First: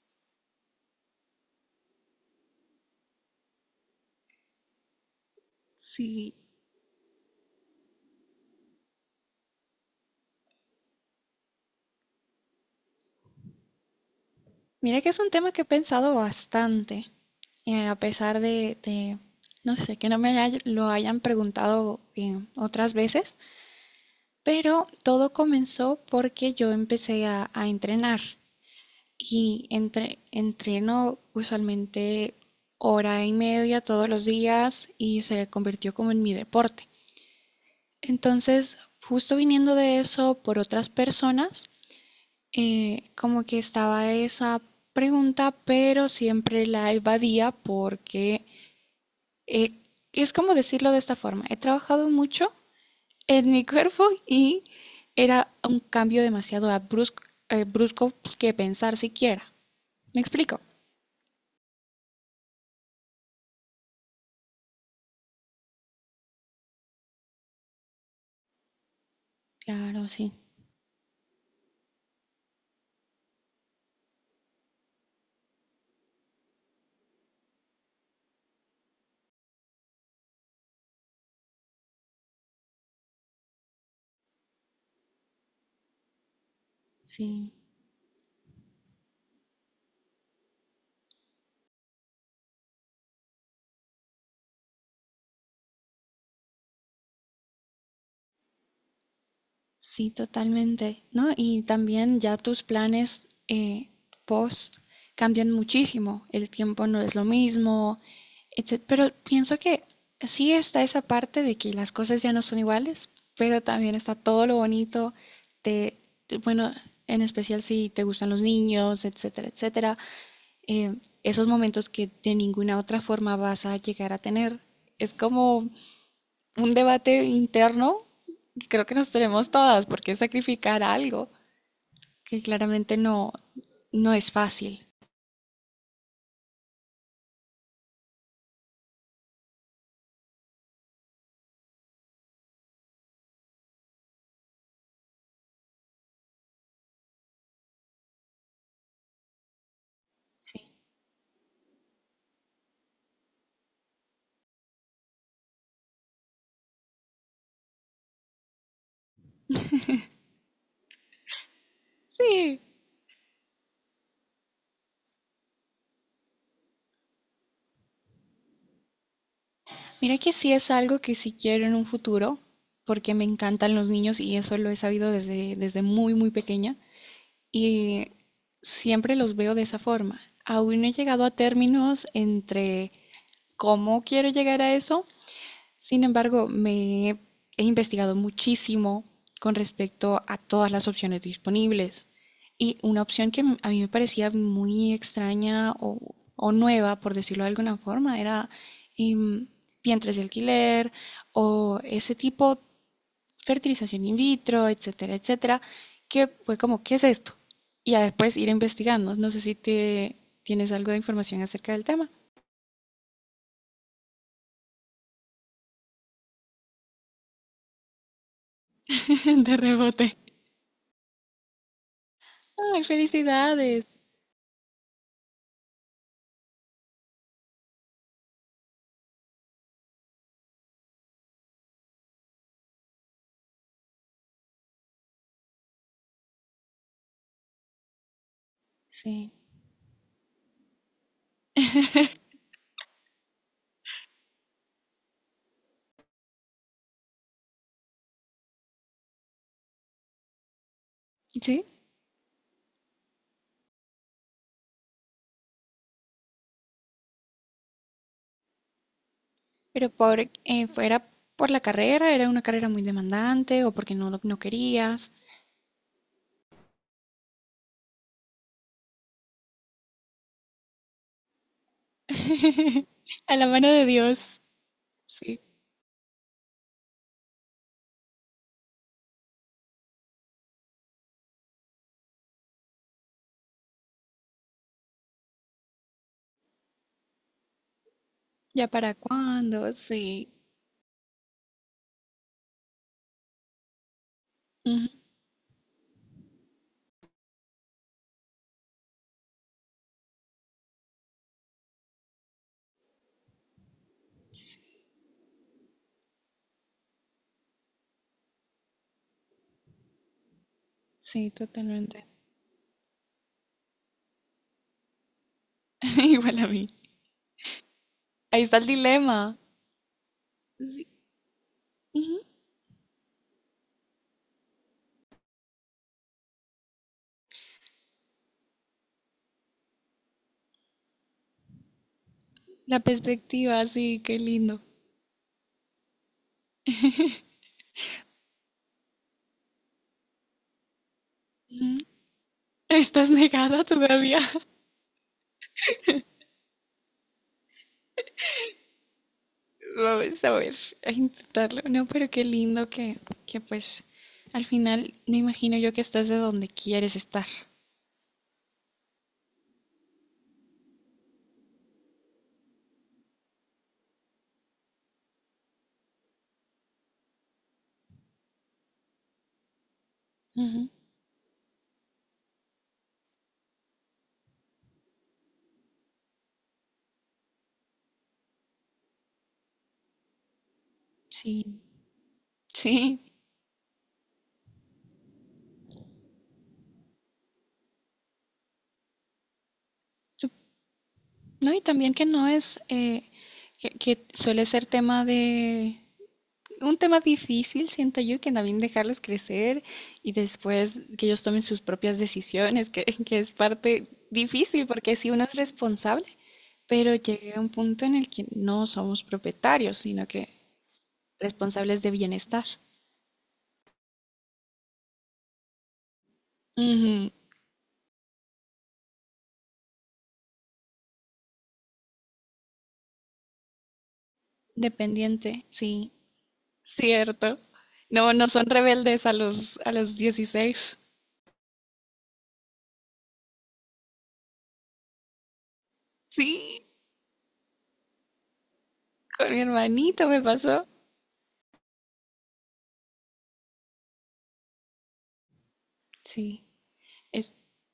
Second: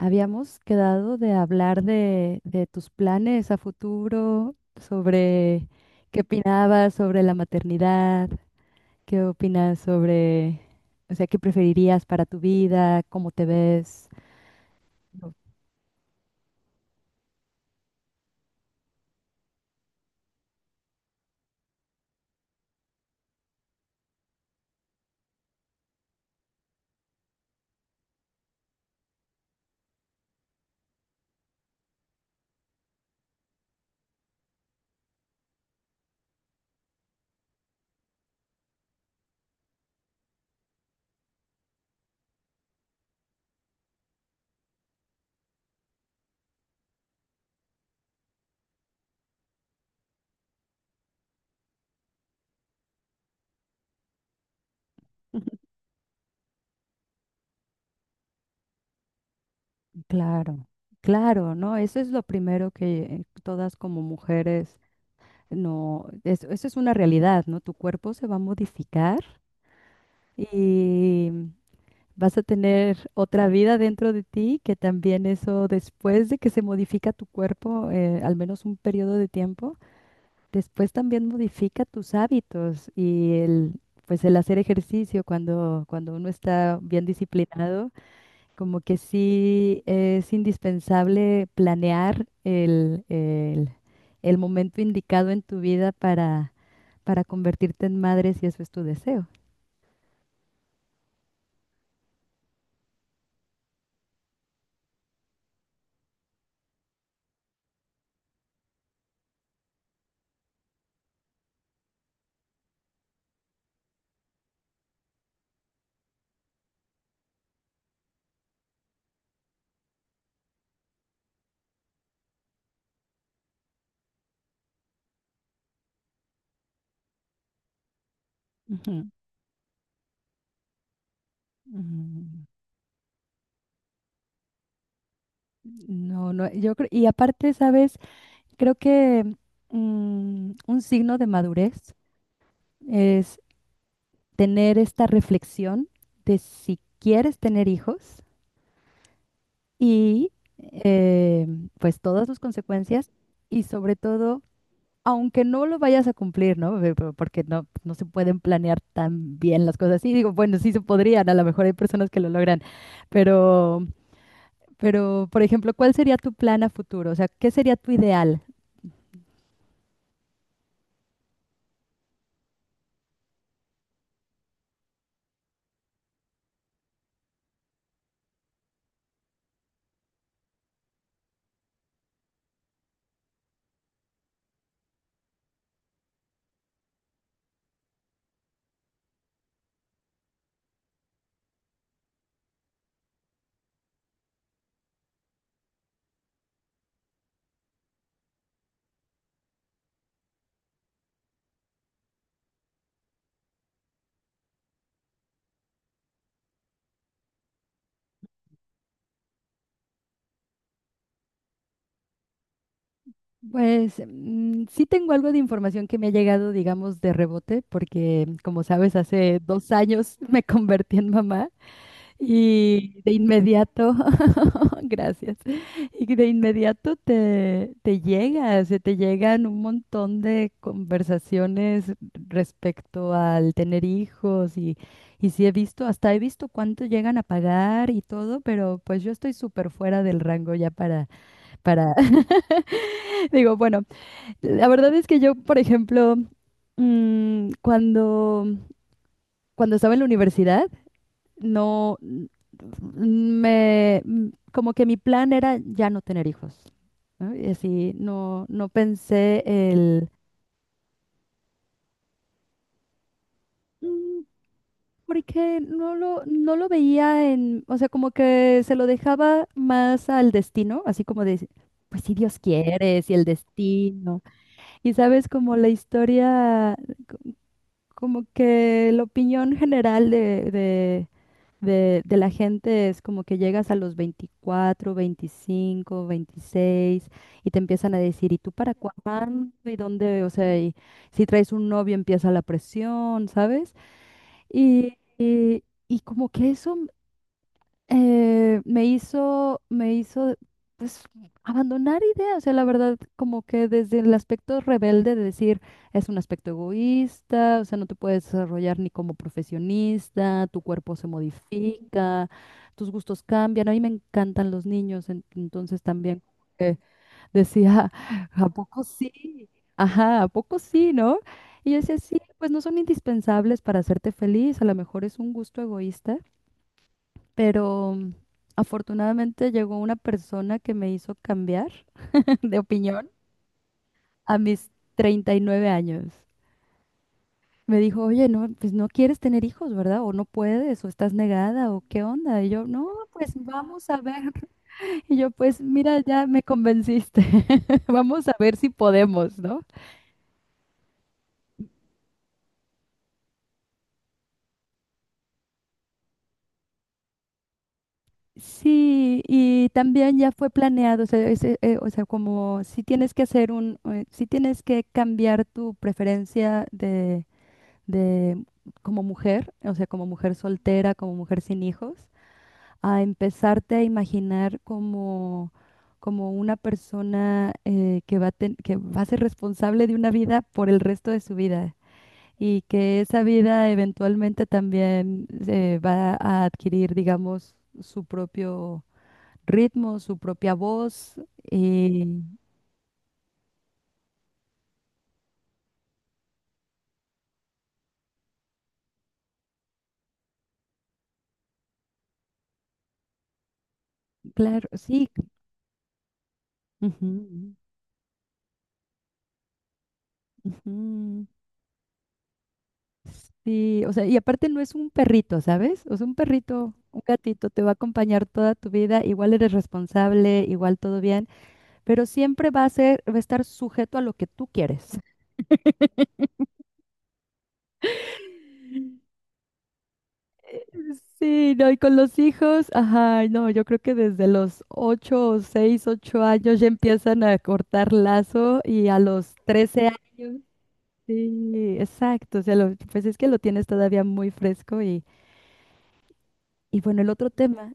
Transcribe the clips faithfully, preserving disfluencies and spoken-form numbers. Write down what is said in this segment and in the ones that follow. Habíamos quedado de hablar de, de tus planes a futuro, sobre qué Sí, opinabas sobre la maternidad, qué opinas sobre, o sea, qué preferirías para tu vida, cómo te ves. mira que es un Lo- tema que he pensado bastante, eh, a pesar de, de, no sé, que no me hay- lo hayan preguntado eh, otras veces, pero todo comenzó porque yo empecé a, a entrenar y entre, entreno usualmente hora y media todos los días y se convirtió como en mi deporte. Entonces, justo viniendo de eso por otras personas, eh, como que estaba esa pregunta, pero siempre la evadía porque eh, es como decirlo de esta forma. He trabajado mucho en mi cuerpo y era un cambio demasiado abrusco, eh, brusco pues, que pensar siquiera. ¿Me explico? Claro, claro, ¿no? Eso es lo primero que todas como mujeres, no, es- eso es una realidad, ¿no? Tu cuerpo se va a modificar Claro, sí, y vas a tener otra vida dentro de ti, que también eso después de que se modifica tu cuerpo, eh, al menos un periodo de tiempo, después también modifica tus hábitos y el, pues el hacer ejercicio cuando, cuando uno está bien sí. disciplinado, como que sí es indispensable planear el, el, el momento indicado en tu vida para, para convertirte en madre si eso es tu deseo. Sí, totalmente, ¿no? Y también ya tus planes eh, post cambian muchísimo, el tiempo no es lo mismo, etcétera. Pero pienso que sí está esa parte de que las cosas ya no son iguales, pero también está todo lo bonito de, de- bueno, en especial si te gustan los niños, etcétera, etcétera, eh, esos momentos que de ninguna otra forma vas a llegar a tener. Es como un debate interno que creo Ujú, que nos tenemos todas, porque sacrificar algo que ujú. claramente no, no es fácil. No, no, yo creo, y aparte, ¿sabes? Creo que mm, un signo de madurez es tener esta reflexión de si quieres tener hijos y Sí. eh, pues todas sus consecuencias y sobre todo, aunque no lo vayas a cumplir, ¿no? Ve- po- Porque no, no se pueden planear tan bien las cosas. Y digo, bueno, sí se podrían, a lo mejor hay personas que lo Sí. logran, pero, pero, por ejemplo, ¿cuál sería tu plan a futuro? O sea, ¿qué sería tu ideal? Mira que sí es algo que sí quiero en un futuro, porque me encantan los niños y eso lo he sabido desde, desde muy, muy pequeña. Y siempre los veo de esa forma. Aún no he llegado a términos entre cómo quiero llegar a eso. Sin embargo, me he he investigado muchísimo con respecto a todas las opciones disponibles. Y una opción que a mí me parecía muy extraña o, o nueva, por decirlo de alguna forma, era em, vientres de alquiler o ese tipo, fertilización in vitro, etcétera, etcétera, que fue como, ¿qué es esto? Y a después ir investigando. No sé si te tienes algo de información acerca del tema. Pues mm, sí tengo algo de información que me ha llegado, digamos, de rebote, porque como sabes, hace De dos rebote. años me convertí en mamá Ay, y de felicidades. inmediato, gracias, y de inmediato te, te, llega, se te llegan un montón de conversaciones respecto al tener hijos y, y sí he visto, hasta he visto cuánto llegan a pagar y todo, pero pues yo Sí. estoy súper fuera del rango ya para, para, digo, bueno, la verdad es que yo, por ejemplo, mm, cuando, cuando estaba en la universidad, Sí, no, mm, me mm, como que mi plan era ya no tener hijos, ¿no? Y así no, no pensé pero el por, eh, fue- ¿era por la carrera? ¿Era una carrera muy demandante o porque no, mm, lo- no querías? porque no lo, no lo veía en, o sea, como que se lo dejaba más al destino, así como de pues si Dios quiere, si el A la mano de destino. Dios. Y sabes, Sí. como la historia. Como que la opinión general de, de, de, de la gente es como que llegas a los veinticuatro veinticinco veintiséis y te empiezan a decir, ¿y tú ¿Ya para para cuándo? cuándo? ¿Y dónde? O Sí. sea, y si traes un novio empieza la presión, ¿sabes? Ujú. Y, y, y como que eso eh, me hizo, me hizo, pues, abandonar ideas. O sea, la verdad, como que desde el aspecto rebelde de decir, es un aspecto egoísta, o sea, no te puedes desarrollar ni como profesionista, tu cuerpo se Sí, totalmente. modifica, tus gustos cambian. A mí me encantan los niños, en- entonces también como Igual a mí. decía, Ahí ¿a está el poco dilema. sí? Ajá, ¿a poco Sí. sí, no? Y yo decía, sí, Ujú. pues no son indispensables para hacerte feliz, a lo mejor es un gusto egoísta, pero mm, afortunadamente llegó una persona que me hizo cambiar de La opinión perspectiva, sí, qué a lindo. mis treinta y nueve años. Me dijo, oye, no, pues no quieres tener hijos, ¿verdad? O no puedes, o estás negada, Ujú. o qué onda. Y yo, no, ¿Estás pues negada vamos a todavía? ver. Y yo, pues mira, ya me convenciste. Vamos a ver si podemos, ¿no? Vamos a ver, a intentarlo. No, pero qué lindo que, que pues al final me imagino yo que estás de donde quieres estar. Sí, y también ya fue planeado, o sea, ese, eh, o sea, como si tienes que hacer un, eh, si tienes que cambiar tu preferencia de de como mujer, o sea, como mujer Ujú. soltera, como mujer sin hijos, a empezarte a imaginar como, como una persona eh, que va a ten- que va a ser responsable de una vida por el resto de su Sí, vida y sí. que esa vida eventualmente también eh, va a adquirir, digamos, su propio ritmo, su Sup- propia voz. No, y también que Y no es, eh, que, que suele ser tema de, un tema difícil, siento yo, que también dejarlos crecer y después que ellos tomen sus propias decisiones, que, que es parte difícil claro, porque sí. si uno es responsable, pero llega un Ujú, punto en el que no somos propietarios, sino que ujú. responsables de bienestar. Sí, o sea, y aparte no es un perrito, ¿sabes? O sea, un perrito, un Ujú. gatito te va a acompañar toda tu vida, igual eres responsable, igual todo bien, pero siempre va a ser, va a estar sujeto a lo que tú quieres. Dependiente, sí, cierto. No, no son rebeldes a los, a los dieciséis. Sí, no, y con los hijos, ajá, no, yo creo que desde los ocho o seis, ocho años Sí, ya empiezan a cortar lazo y a los con mi trece hermanito me años, pasó. sí, exacto, o sea, lo- pues es que lo tienes todavía muy fresco y, Sí, y bueno, el es, otro tema,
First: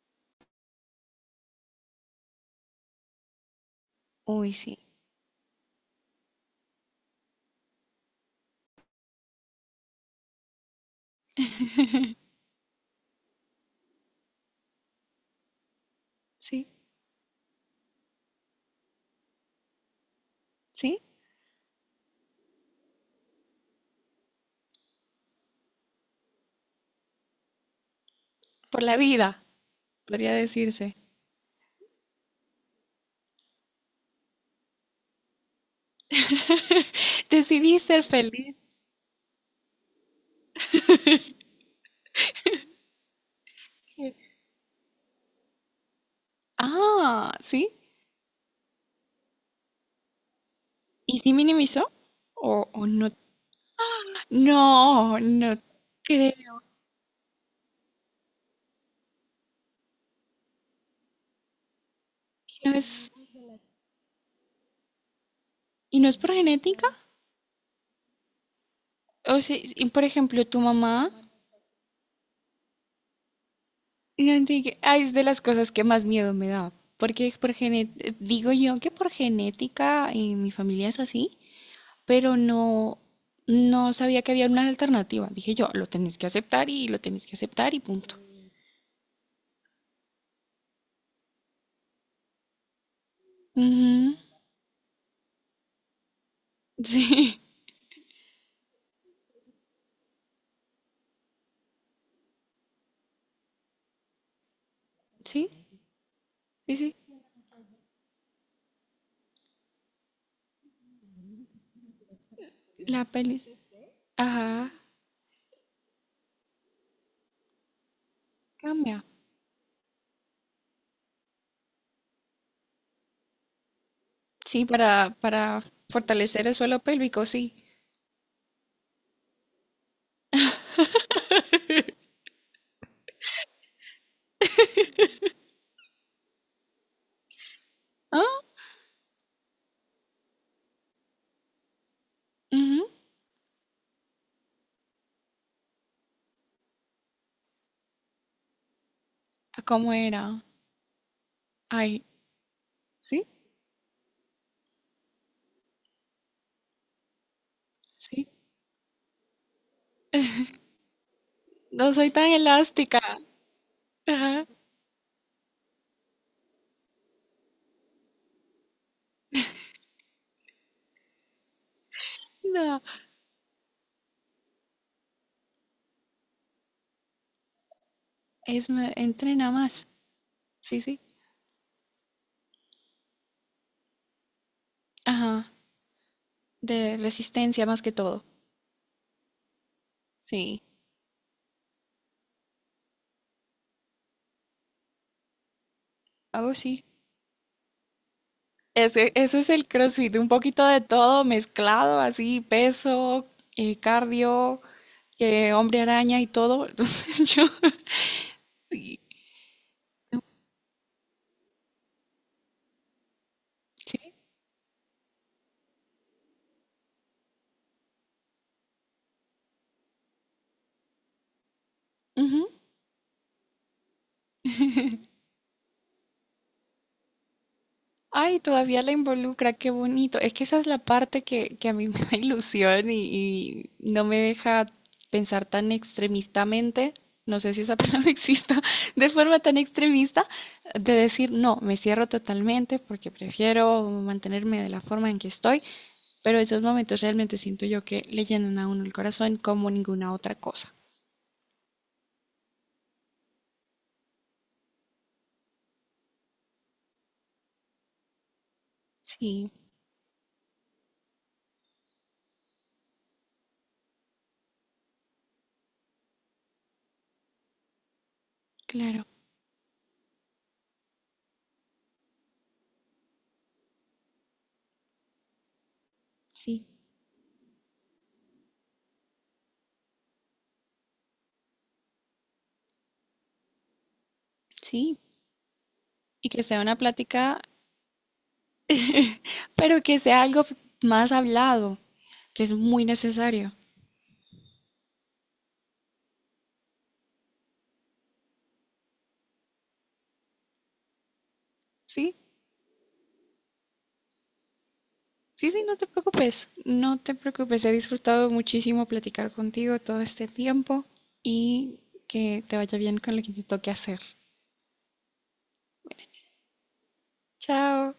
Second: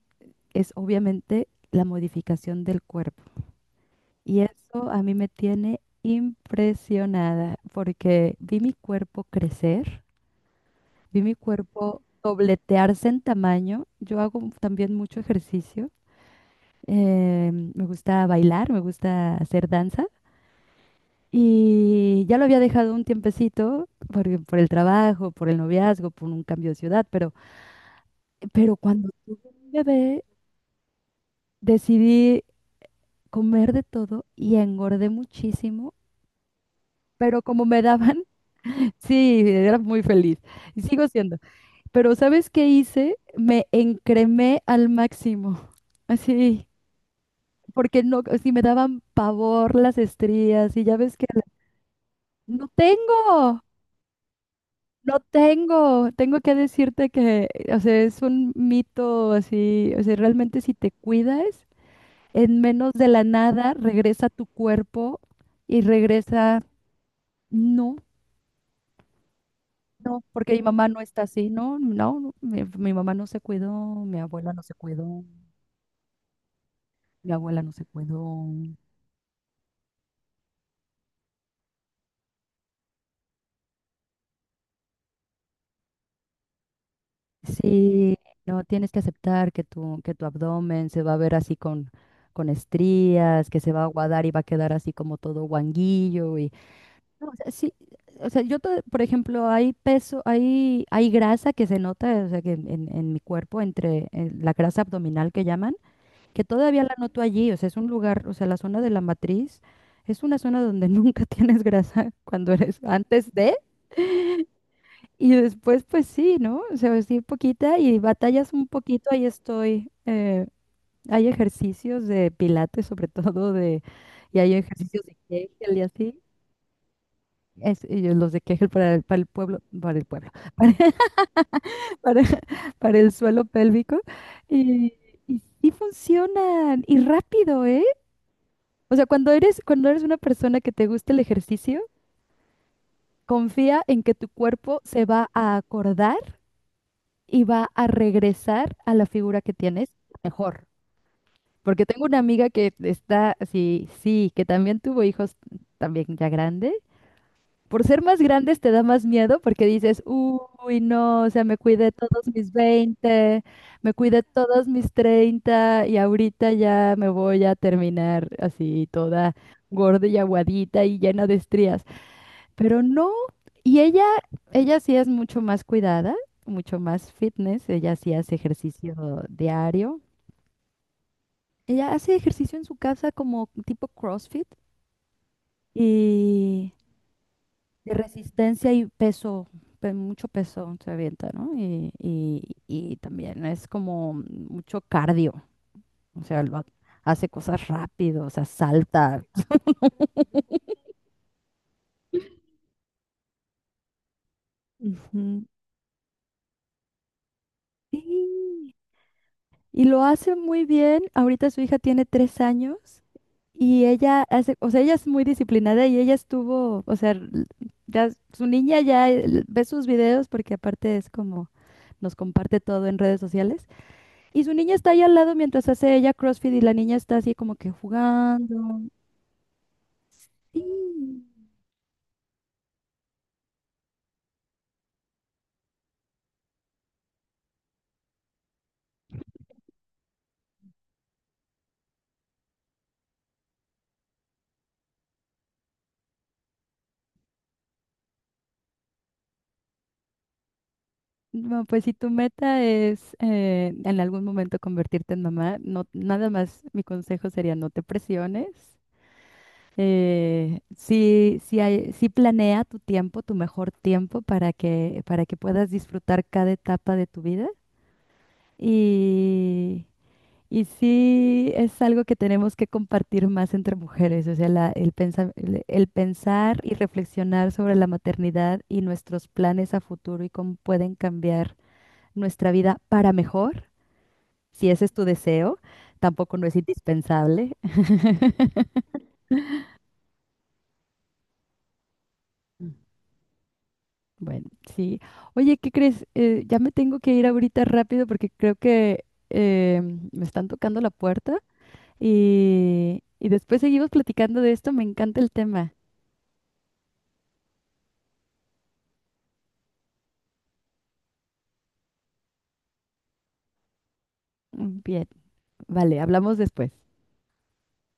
es obviamente la modificación del cuerpo. Y uy, sí, eso a mí me tiene impresionada porque vi mi cuerpo crecer, vi mi cuerpo dobletearse en tamaño. Yo hago m- también mucho ejercicio. sí, Eh, me gusta bailar, me gusta hacer danza. sí, Y ya lo había dejado un tiempecito por, por el trabajo, por el noviazgo, por un cambio de ciudad, pero, pero por la cuando vida, tuve mi bebé podría decirse. decidí comer de todo y engordé muchísimo pero como Decidí me ser daban, feliz. sí, era muy feliz y sigo siendo. Pero ¿sabes qué hice? Me encremé al máximo, así, Ah, sí. porque no, si me daban pavor las estrías y ya ves ¿Y que sí la- minimizó? no ¿O, o no? tengo, No, no no tengo, tengo que creo. decirte que, o sea, es un mito así, o sea, realmente si te cuidas, en ¿No menos de es, la nada regresa tu cuerpo y y no es por regresa, genética? no. O sea, y por No, ejemplo, porque tu mi mamá no mamá, está así, no, no, no, mi, mi mamá no se cuidó, mi no abuela no entiendo, se ah, es cuidó, de las cosas que más miedo me da. mi Porque por abuela no se gene- cuidó. Digo yo que por genética eh, mi familia es así, pero no, no sabía que había una alternativa. Dije yo, lo tenés que aceptar y lo tenés que aceptar y punto. Sí, no, tienes que aceptar que tu, que tu abdomen se va a ver así con, con estrías, que se va a Ujú. aguadar y va a quedar así como todo guanguillo y no, o Sí, sea, sí, o sea, yo, to- por ejemplo, hay peso, hay, hay grasa que se nota, o sea, que en, en, mi cuerpo, entre en la grasa abdominal que sí, llaman, que sí, todavía sí. la noto allí, o sea, es un lugar, o sea, la zona de la matriz es una zona donde nunca tienes grasa cuando eres La antes pelvis. de Ajá, y después pues sí, ¿no? O sea, sí poquita y batallas un cambia. poquito, ahí estoy. Eh, hay ejercicios de pilates sobre todo de y hay Sí, ejercicios para, de para Kegel y así. fortalecer el suelo pélvico, sí. Es, y yo los de Kegel para el, para el pueblo, para el pueblo, para, para, para el suelo pélvico. Y, y sí funcionan, y rápido, ¿eh? Ah, O sea, cuando eres, cuando eres una persona que te gusta el ejercicio, ujú. confía en que tu cuerpo se va a acordar y va a regresar a la figura que ¿A ¿Cómo tienes era? mejor. Porque Ay, tengo una amiga que sí, está así, sí, que también tuvo hijos también ya grande. Por ser más sí. grandes te da más miedo porque dices, uy, no, o sea, me cuidé No soy todos tan mis elástica. veinte, me cuidé Ajá, todos mis treinta y ahorita ya me voy a terminar así toda gorda y aguadita y llena de estrías. no. Pero no, y ella, ella sí es mucho más cuidada, mucho más fitness, ella sí hace Es, me- ejercicio entrena más. diario. Sí, sí. Ella hace ejercicio en su casa como tipo CrossFit Ajá. y De resistencia más que de todo. resistencia y peso, pe- mucho Sí. peso se avienta, ¿no? Y, y- y también es como mucho cardio, o sea, Oh, lo ha- sí. hace cosas rápido, o sea, Ese, salta. ese es el CrossFit, un poquito de todo mezclado, así, peso, eh, cardio, Ujú. eh, hombre araña y todo. Entonces, Yo, Sí, sí, y lo hace muy bien. Ahorita su hija tiene tres años y sí. ella hace, o sea, ella es muy disciplinada y ella estuvo, o sea, l- ya su niña ya eh, ve sus videos porque aparte es como nos Ujú. comparte todo en redes sociales. Y su niña está ahí al lado mientras hace ella CrossFit y la niña está así como que Ay, jugando. todavía la involucra, qué bonito. Es que esa Sí. es la parte que, que a mí me da ilusión y, y no me deja pensar tan extremistamente, no sé si esa palabra exista, de forma tan extremista, de decir, no, me cierro totalmente porque prefiero mantenerme de la forma en que estoy. Pero esos momentos realmente siento yo que le llenan a uno el corazón como ninguna otra cosa. No, pues si tu meta es eh, en algún momento convertirte en mamá, no, nada más mi consejo sería no te presiones. Sí, Eh, sí, sí hay- sí planea tu tiempo, tu mejor tiempo para que, para que, puedas disfrutar cada etapa de tu vida. claro, Y, y sí es algo que tenemos que compartir más entre mujeres, o sea, la- el pensar, el, el pensar sí, y reflexionar sobre la maternidad y nuestros planes a futuro y cómo pueden cambiar nuestra vida para mejor, si ese es sí. tu deseo, Y tampoco que no es sea una plática, indispensable. pero que sea algo más hablado, que es muy necesario. Bueno, sí. Oye, ¿qué crees? Eh, ya me tengo que ir ahorita rápido porque creo que eh, me están tocando la puerta Sí, y, y después seguimos platicando de esto. Me encanta el sí, sí, tema. no te preocupes, no te preocupes. He disfrutado muchísimo platicar contigo todo este tiempo y que te vaya bien con lo que te toque hacer. Mm, Bien, vale, hablamos después. Chao.